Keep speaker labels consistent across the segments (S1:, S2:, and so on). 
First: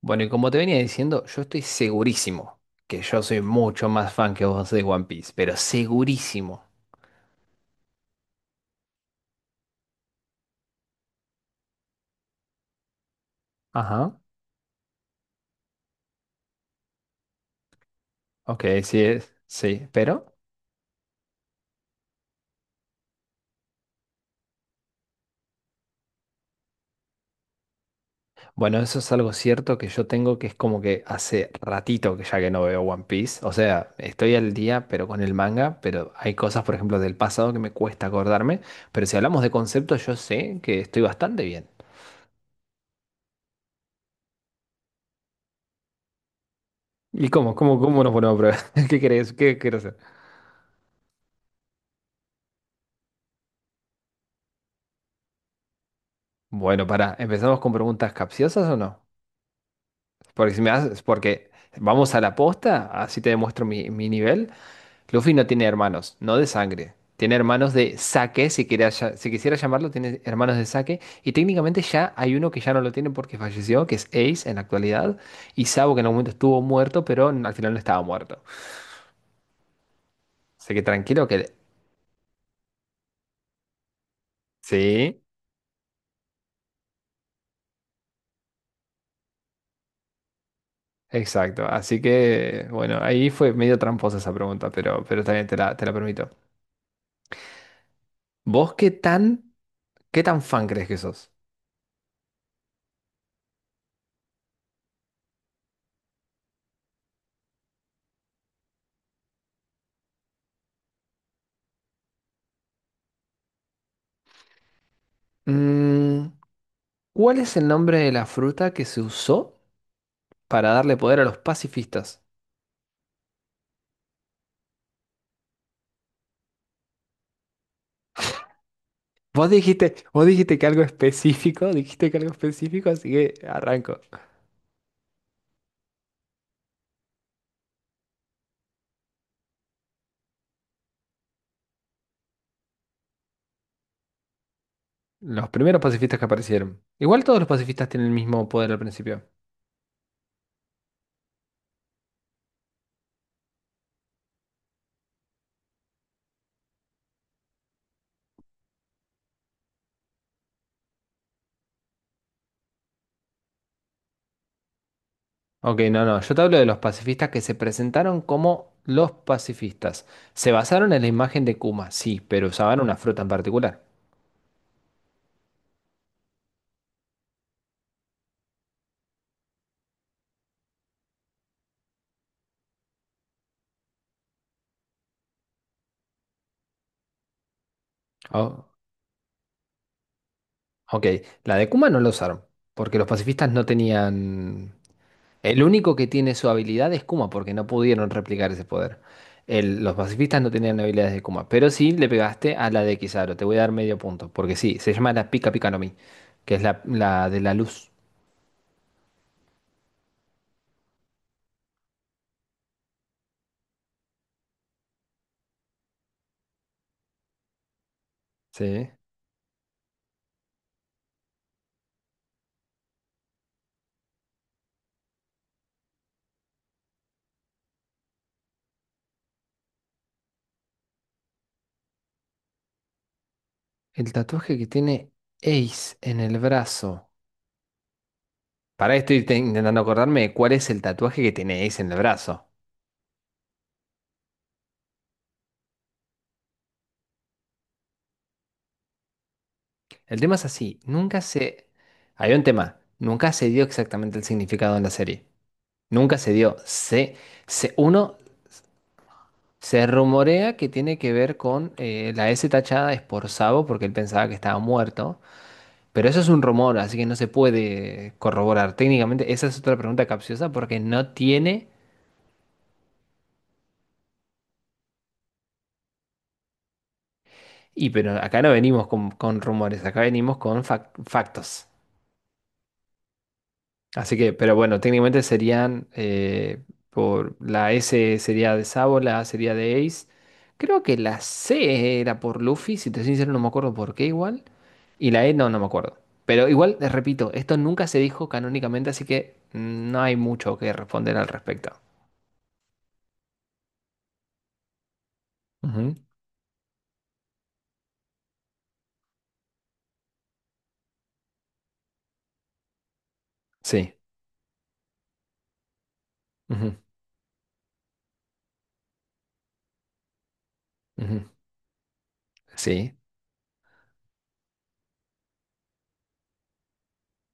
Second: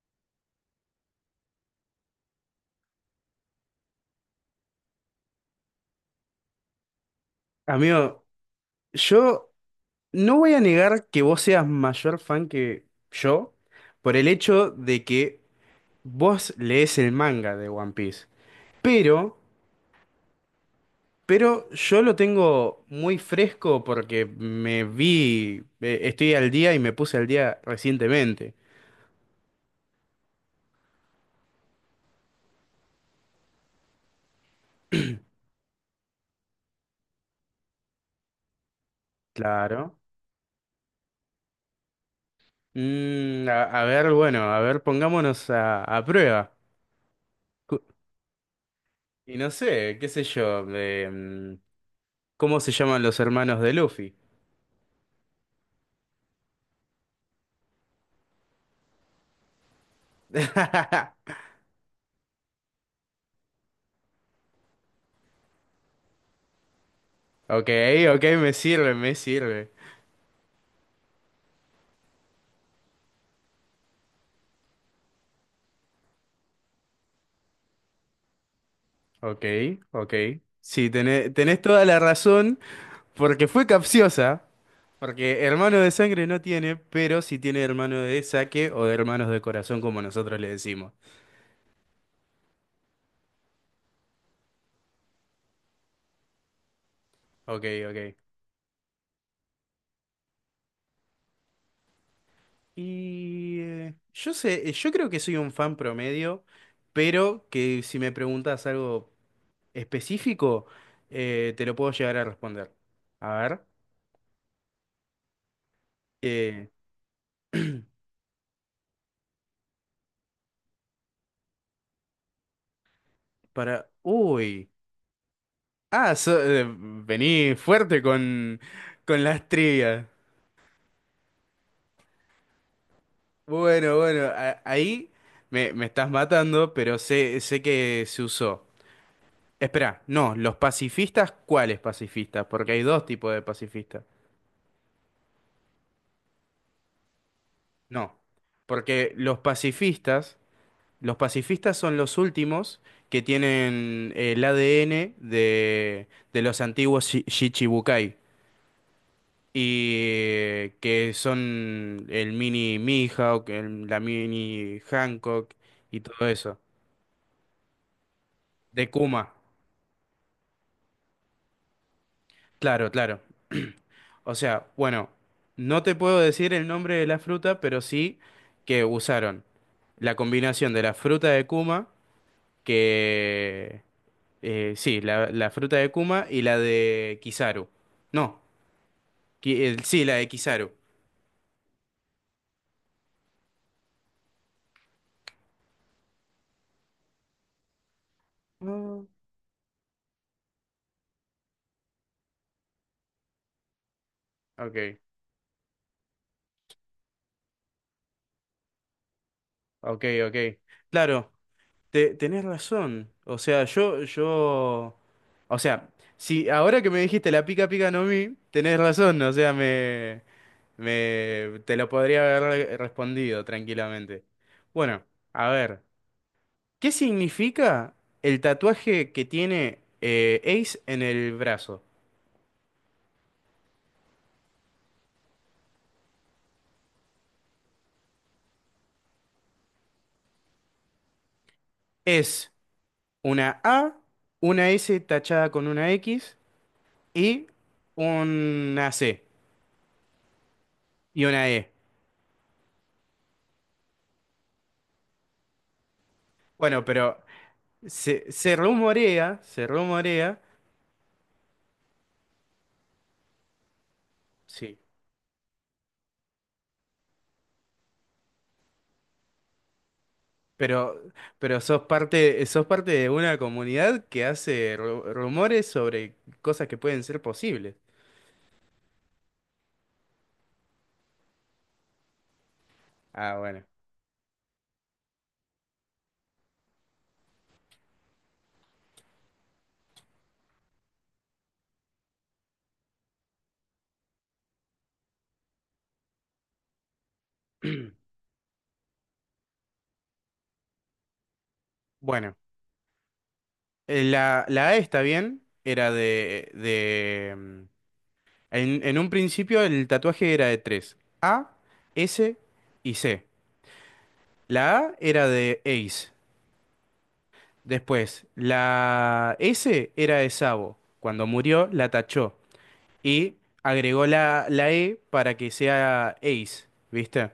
S1: Bueno, y como te venía diciendo, yo estoy segurísimo que yo soy mucho más fan que vos de One Piece, pero segurísimo.
S2: Amigo, yo no voy a negar que vos seas mayor fan que yo por
S1: Ajá,
S2: el hecho de que vos lees el manga de One Piece.
S1: ok, sí es,
S2: Pero,
S1: sí, pero
S2: pero yo lo tengo muy fresco porque me vi, estoy al día y me puse al día recientemente.
S1: bueno, eso es algo cierto que yo tengo, que es como que hace ratito que ya que no veo One Piece, o sea, estoy al día pero con el manga, pero hay cosas, por ejemplo, del pasado que me cuesta acordarme, pero si hablamos de
S2: Claro.
S1: conceptos, yo sé que estoy bastante bien.
S2: A ver, bueno, a ver, pongámonos a prueba.
S1: ¿Y cómo? ¿Cómo,
S2: Cu-
S1: cómo nos ponemos a prueba? ¿Qué querés?
S2: Y no
S1: ¿Qué querés hacer?
S2: sé, qué sé yo, em, ¿cómo se llaman los hermanos de Luffy?
S1: Bueno, pará, ¿empezamos con preguntas capciosas o no? Porque si me haces, porque vamos a la posta, así te demuestro mi nivel. Luffy no tiene hermanos, no de sangre. Tiene
S2: Ok,
S1: hermanos de
S2: ok,
S1: saque,
S2: me
S1: si quería
S2: sirve, me
S1: si quisiera
S2: sirve.
S1: llamarlo, tiene hermanos de saque. Y técnicamente ya hay uno que ya no lo tiene porque falleció, que es Ace en la actualidad. Y Sabo que en algún momento estuvo muerto, pero al final no estaba muerto.
S2: Ok, ok.
S1: Así que
S2: Sí,
S1: tranquilo que...
S2: tenés toda la razón, porque fue capciosa.
S1: Sí,
S2: Porque hermano de sangre no tiene, pero sí tiene hermano de saque o de hermanos de corazón, como nosotros le decimos.
S1: exacto. Así que, bueno, ahí fue medio tramposa esa pregunta, pero también te la permito.
S2: Ok, ok.
S1: ¿Vos qué qué tan fan crees que sos?
S2: Y yo sé, yo creo que soy un fan promedio, pero que si me preguntas algo específico, te lo puedo llegar a responder. A ver,
S1: Mm.
S2: eh,
S1: ¿Cuál es el nombre de la fruta que se usó para darle poder a los pacifistas?
S2: para... Uy. Vení fuerte con las trivias.
S1: Vos dijiste que algo específico, dijiste que algo específico, así que arranco.
S2: Ahí me, me estás matando, pero sé, sé que se usó. Espera, no, los pacifistas, ¿cuáles pacifistas? Porque hay dos tipos de pacifistas.
S1: Los primeros pacifistas que aparecieron. Igual todos los pacifistas tienen el
S2: No,
S1: mismo poder al
S2: porque
S1: principio.
S2: los pacifistas son los últimos que tienen el ADN de los antiguos Shichibukai. Y que son el mini Mihawk, la mini Hancock
S1: Ok,
S2: y
S1: no, no,
S2: todo
S1: yo te hablo
S2: eso.
S1: de los pacifistas que se presentaron como
S2: De
S1: los
S2: Kuma,
S1: pacifistas. Se basaron en la imagen de Kuma, sí, pero usaban
S2: claro,
S1: una
S2: claro.
S1: fruta en particular.
S2: O sea, bueno, no te puedo decir el nombre de la fruta, pero sí que usaron la combinación de la fruta de Kuma, que... sí, la fruta de Kuma y la de Kizaru. No,
S1: Oh,
S2: sí, la de Kizaru.
S1: ok, la de Kuma no la usaron, porque los pacifistas no tenían. El único que tiene su habilidad es Kuma, porque no pudieron replicar ese poder.
S2: Mm.
S1: Los pacifistas no tenían habilidades de Kuma, pero sí le pegaste a la de Kizaru. Te voy a dar medio punto, porque sí, se
S2: Ok,
S1: llama la Pika Pika no Mi, que es la de la luz.
S2: ok, ok. Claro. Tenés razón. O sea, yo, yo. O sea, si ahora que me dijiste la pica pica no mi, tenés
S1: Sí.
S2: razón. O sea, me te lo podría haber respondido tranquilamente. Bueno, a ver. ¿Qué significa el tatuaje que tiene Ace en el brazo?
S1: El tatuaje que tiene Ace en el brazo. Para intentando acordarme de cuál es el tatuaje que tiene Ace en el brazo.
S2: Es una A, una S tachada con una X y una C
S1: El tema es así, nunca
S2: y una
S1: se...
S2: E.
S1: Hay un tema, nunca se dio exactamente el significado en la serie. Nunca se dio.
S2: Bueno, pero
S1: Uno
S2: Se, se rumorea, se
S1: se
S2: rumorea,
S1: rumorea que tiene que ver con la S tachada es por Sabo porque él pensaba que estaba
S2: sí,
S1: muerto, pero eso es un rumor, así que no se puede corroborar. Técnicamente, esa es otra pregunta capciosa porque
S2: pero,
S1: no
S2: pero
S1: tiene,
S2: sos parte, sos parte de una comunidad que hace rumores sobre cosas que pueden ser posibles.
S1: y pero acá no venimos con rumores, acá venimos con factos.
S2: Ah, bueno.
S1: Así que, pero bueno, técnicamente serían por la S sería de Sabo, la A sería de Ace. Creo que la C era por Luffy, si te soy sincero no me acuerdo por qué igual. Y la E no, no me acuerdo. Pero igual, repito, esto nunca se dijo canónicamente, así que mm, no hay mucho que responder al respecto.
S2: Bueno, la A está bien, era
S1: Ujú,
S2: de en un principio el tatuaje era de tres, A, S y C.
S1: sí.
S2: La A era de Ace,
S1: Ujú,
S2: después la S era de Sabo, cuando
S1: ujú,
S2: murió la tachó.
S1: sí.
S2: Y agregó la E para que sea Ace, ¿viste?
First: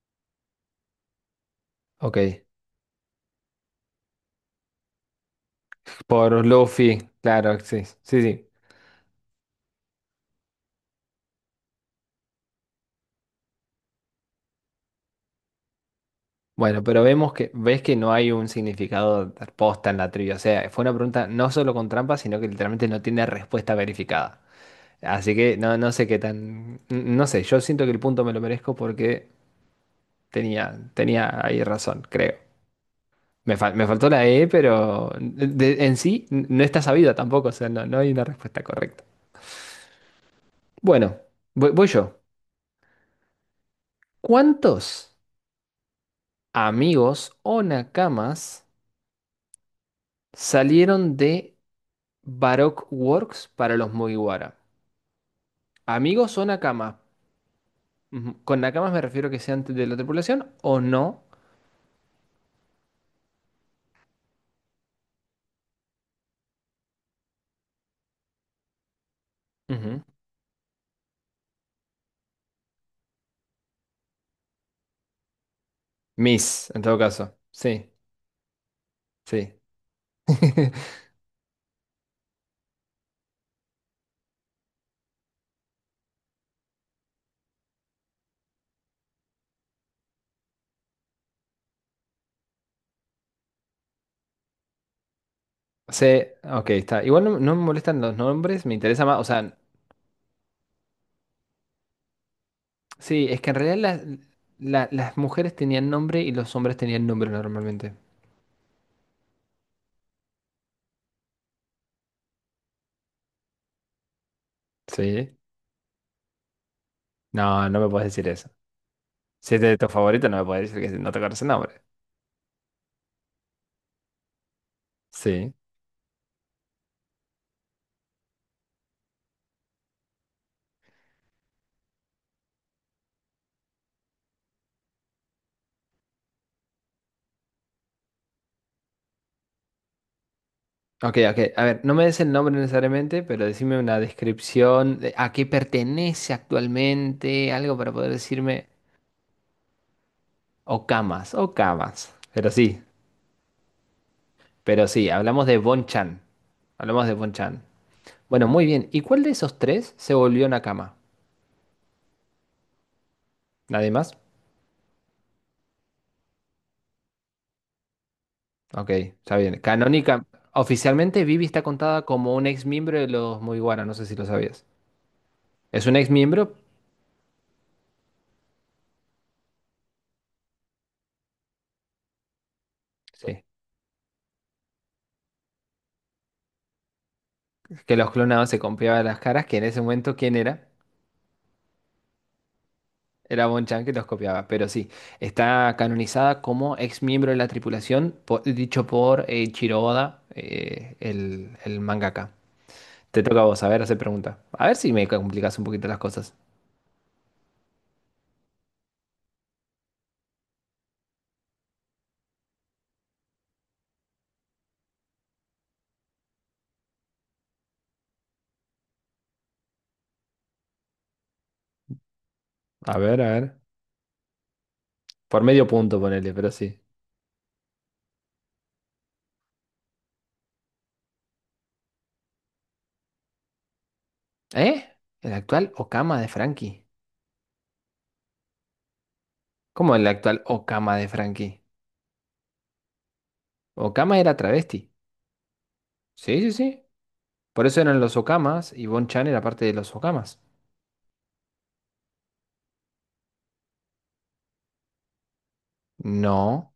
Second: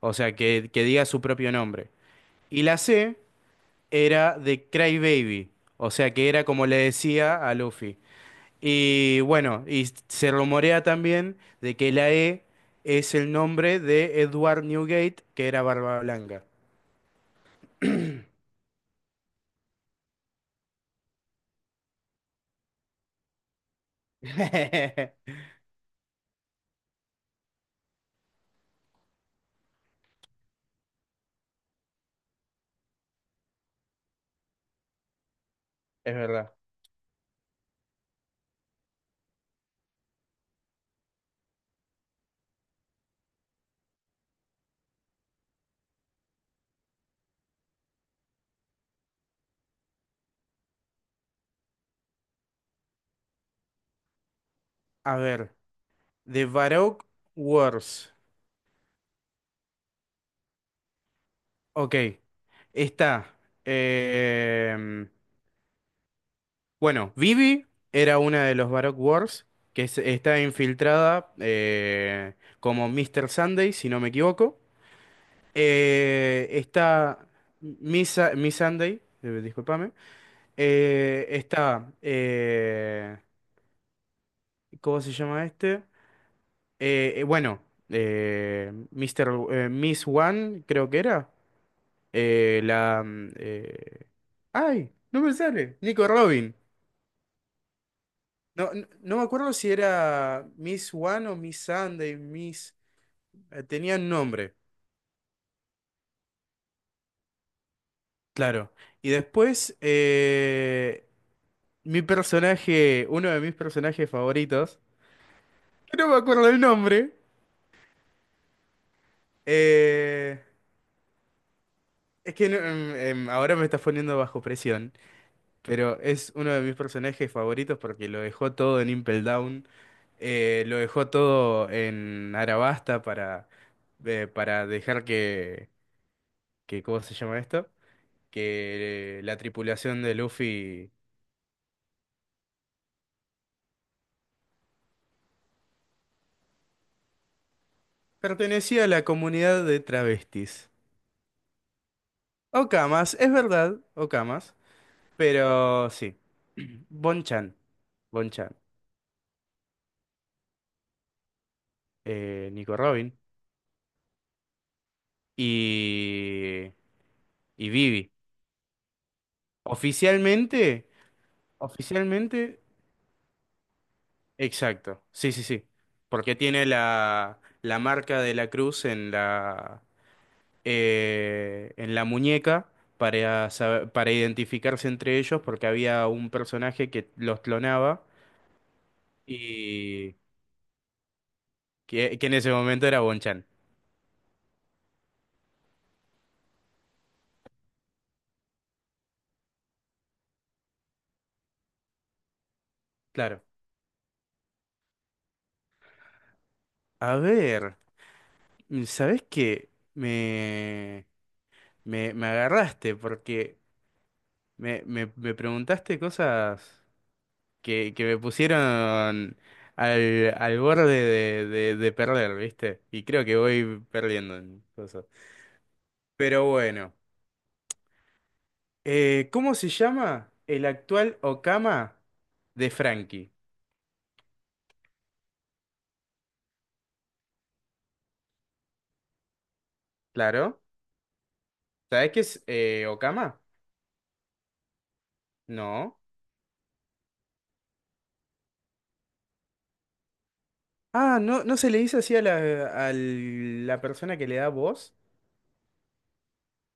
S2: O sea, que diga su propio nombre.
S1: Ok.
S2: Y la C era de Crybaby, o sea, que era
S1: Por
S2: como le
S1: Luffy,
S2: decía a
S1: claro, sí.
S2: Luffy.
S1: Sí, sí.
S2: Y bueno, y se rumorea también de que la E es el nombre de Edward Newgate, que era Barba Blanca.
S1: Bueno, pero vemos que, ves que no hay un significado de posta en la trivia. O sea, fue una pregunta no solo con trampa, sino que literalmente no tiene respuesta verificada. Así que no, no sé qué tan. No sé, yo siento que el punto me lo merezco porque tenía, tenía ahí razón, creo. Me faltó la E, pero en
S2: Es
S1: sí
S2: verdad.
S1: no está sabida tampoco, o sea, no, no hay una respuesta correcta. Bueno, voy, voy yo. ¿Cuántos amigos o nakamas salieron de Baroque Works para los Mugiwara?
S2: A ver,
S1: Amigos o
S2: de
S1: nakamas.
S2: Baroque Wars.
S1: Ujú. Con nakamas me refiero a que sean de la tripulación o no.
S2: Ok, está. em, Bueno, Vivi era una de los Baroque Wars que
S1: Ujú.
S2: está infiltrada como Mr. Sunday, si no me equivoco.
S1: Mis, en todo
S2: Está
S1: caso. Sí,
S2: Miss Sunday,
S1: sí.
S2: discúlpame. Eh, está, eh, ¿Cómo se llama este? Bueno, Miss One, creo que era. Eh, la... mm, eh, ¡Ay! No me sale. Nico
S1: Sí,
S2: Robin.
S1: ok, está. Igual no, no me molestan los nombres,
S2: No,
S1: me interesa
S2: no
S1: más. O
S2: me acuerdo
S1: sea,
S2: si era Miss One o Miss Sunday, Miss...
S1: sí, es que en realidad
S2: tenían nombre,
S1: las mujeres tenían nombre y los hombres tenían nombre normalmente.
S2: claro. Y después, mi personaje, uno de mis personajes favoritos,
S1: Sí.
S2: que no me acuerdo el nombre,
S1: No, no me puedes decir eso. Si es de tu favorito, no
S2: eh,
S1: me puedes decir que no te conoce el nombre.
S2: es que ahora me estás poniendo bajo presión,
S1: Sí.
S2: pero es uno de mis personajes favoritos porque lo dejó todo en Impel Down, lo dejó todo en Arabasta para dejar que, ¿cómo se llama esto? Que la tripulación de Luffy
S1: Ok, ok. A ver, no me des el nombre necesariamente, pero decime una descripción de a qué pertenece actualmente, algo para poder decirme.
S2: pertenecía a la comunidad de travestis.
S1: O camas, o camas, pero sí,
S2: Okamas, es verdad, Okamas,
S1: pero sí, hablamos de
S2: pero sí.
S1: Bonchan. Hablamos de
S2: Bonchan,
S1: Bonchan. Bueno,
S2: Bonchan,
S1: muy bien. ¿Y cuál de esos tres se volvió Nakama?
S2: Nico Robin
S1: ¿Nadie más?
S2: y, y Vivi.
S1: Ok, está bien. Canónica.
S2: Oficialmente,
S1: Oficialmente, Vivi está contada como un
S2: oficialmente,
S1: ex miembro de los Mugiwara, no sé si lo sabías.
S2: exacto, sí, sí, sí,
S1: Es un ex
S2: porque
S1: miembro,
S2: tiene la marca de la cruz en la muñeca
S1: sí,
S2: para, para identificarse entre ellos porque había un personaje que los
S1: que
S2: clonaba
S1: los clonados se copiaban las caras, que en ese momento,
S2: y
S1: ¿quién era?
S2: que en ese momento era Bonchan.
S1: Era Bonchan que los copiaba, pero sí, está canonizada como ex miembro de la tripulación, dicho por Ichiro Oda, el mangaka. Te toca a
S2: Claro.
S1: vos, a ver, hacer pregunta. A ver si me complicas un poquito las cosas.
S2: A ver, ¿sabés qué? Me agarraste porque me preguntaste cosas que me pusieron al borde de perder, ¿viste?
S1: A
S2: Y
S1: ver,
S2: creo
S1: a
S2: que
S1: ver.
S2: voy perdiendo en cosas.
S1: Por medio punto, ponele,
S2: Pero
S1: pero sí.
S2: bueno. ¿Cómo se llama el actual Okama de Frankie?
S1: ¿Eh? ¿El actual Okama de Frankie? ¿Cómo el actual
S2: Claro.
S1: Okama de Frankie?
S2: ¿Sabés qué es Okama?
S1: Okama era travesti.
S2: No.
S1: Sí, sí, sí. Por eso eran los Okamas y Bonchan era parte de los Okamas.
S2: Ah, no, ¿no se le dice así a a la persona que le da voz?
S1: No.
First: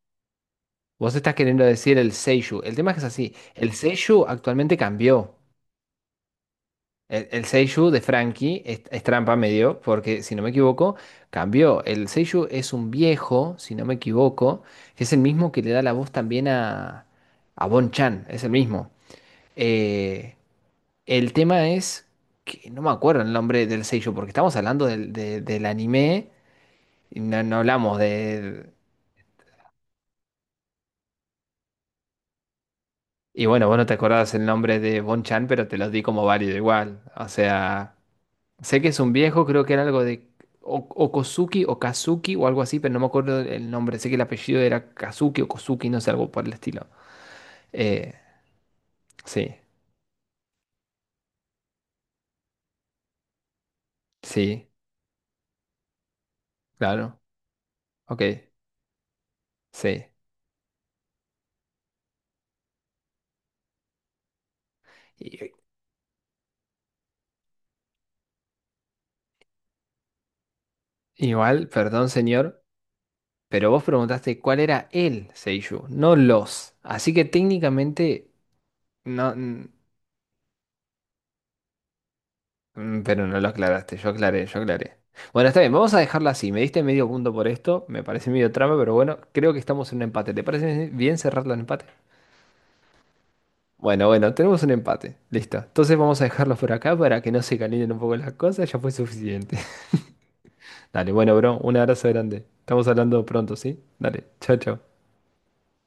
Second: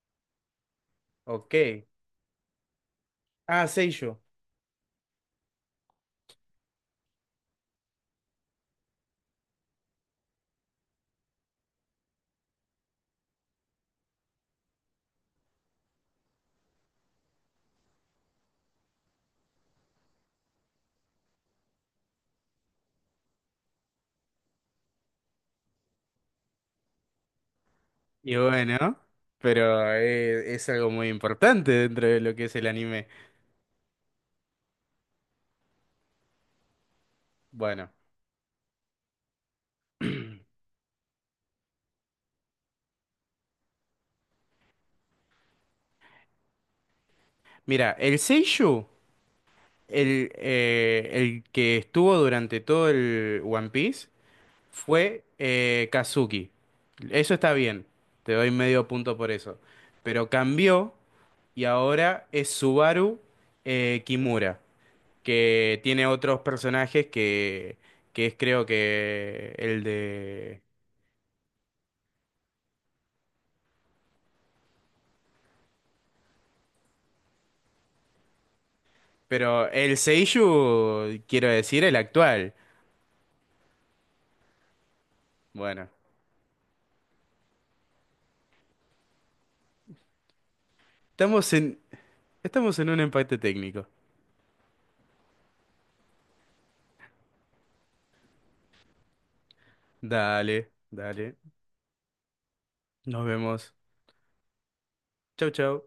S1: Vos estás
S2: Ok.
S1: queriendo decir el seiyuu. El tema es que es así.
S2: Ah,
S1: El
S2: Seiyo.
S1: seiyuu actualmente cambió. El seiyuu de Frankie es trampa medio, porque si no me equivoco, cambió. El seiyuu es un viejo, si no me equivoco, que es el mismo que le da la voz también a Bon-chan. Es el mismo. Eh, el tema es que no me acuerdo el nombre del seiyuu, porque estamos hablando del anime y no, no hablamos
S2: Y
S1: de,
S2: bueno, pero es algo muy importante dentro de lo que es el anime.
S1: y bueno, vos no te acordabas el nombre de Bon Chan, pero te los di como válido igual. O
S2: Bueno,
S1: sea, sé que es un viejo, creo que era algo de Okosuki o Kazuki o algo así, pero no me acuerdo el nombre. Sé que el apellido era Kazuki o Kosuki, no sé, algo por el estilo.
S2: mira,
S1: Eh,
S2: el Seiyu,
S1: sí,
S2: el que estuvo durante todo el One Piece
S1: sí,
S2: fue Kazuki.
S1: claro,
S2: Eso está bien,
S1: ok,
S2: te doy medio punto por eso.
S1: sí.
S2: Pero cambió y ahora es Subaru Kimura,
S1: Y-
S2: que tiene otros personajes que es creo que el de...
S1: igual, perdón señor, pero vos preguntaste cuál era el Seiyuu, no los. Así que técnicamente no.
S2: Pero el Seiyuu, quiero decir, el actual.
S1: Mm, pero no lo aclaraste, yo aclaré, yo aclaré. Bueno, está bien,
S2: Bueno,
S1: vamos a dejarla así. Me diste medio punto por esto, me parece medio trama, pero bueno, creo que estamos en un empate. ¿Te parece bien
S2: estamos
S1: cerrarlo en
S2: en,
S1: empate?
S2: estamos en un empate técnico.
S1: Bueno, bueno, tenemos un empate. Listo. Entonces vamos a dejarlo por acá para que no se calienten un poco las cosas, ya fue suficiente.
S2: Dale,
S1: Dale, bueno,
S2: dale.
S1: bro, un abrazo grande. Estamos hablando
S2: Nos
S1: pronto,
S2: vemos.
S1: ¿sí? Dale, chao, chao.
S2: Chau, chau.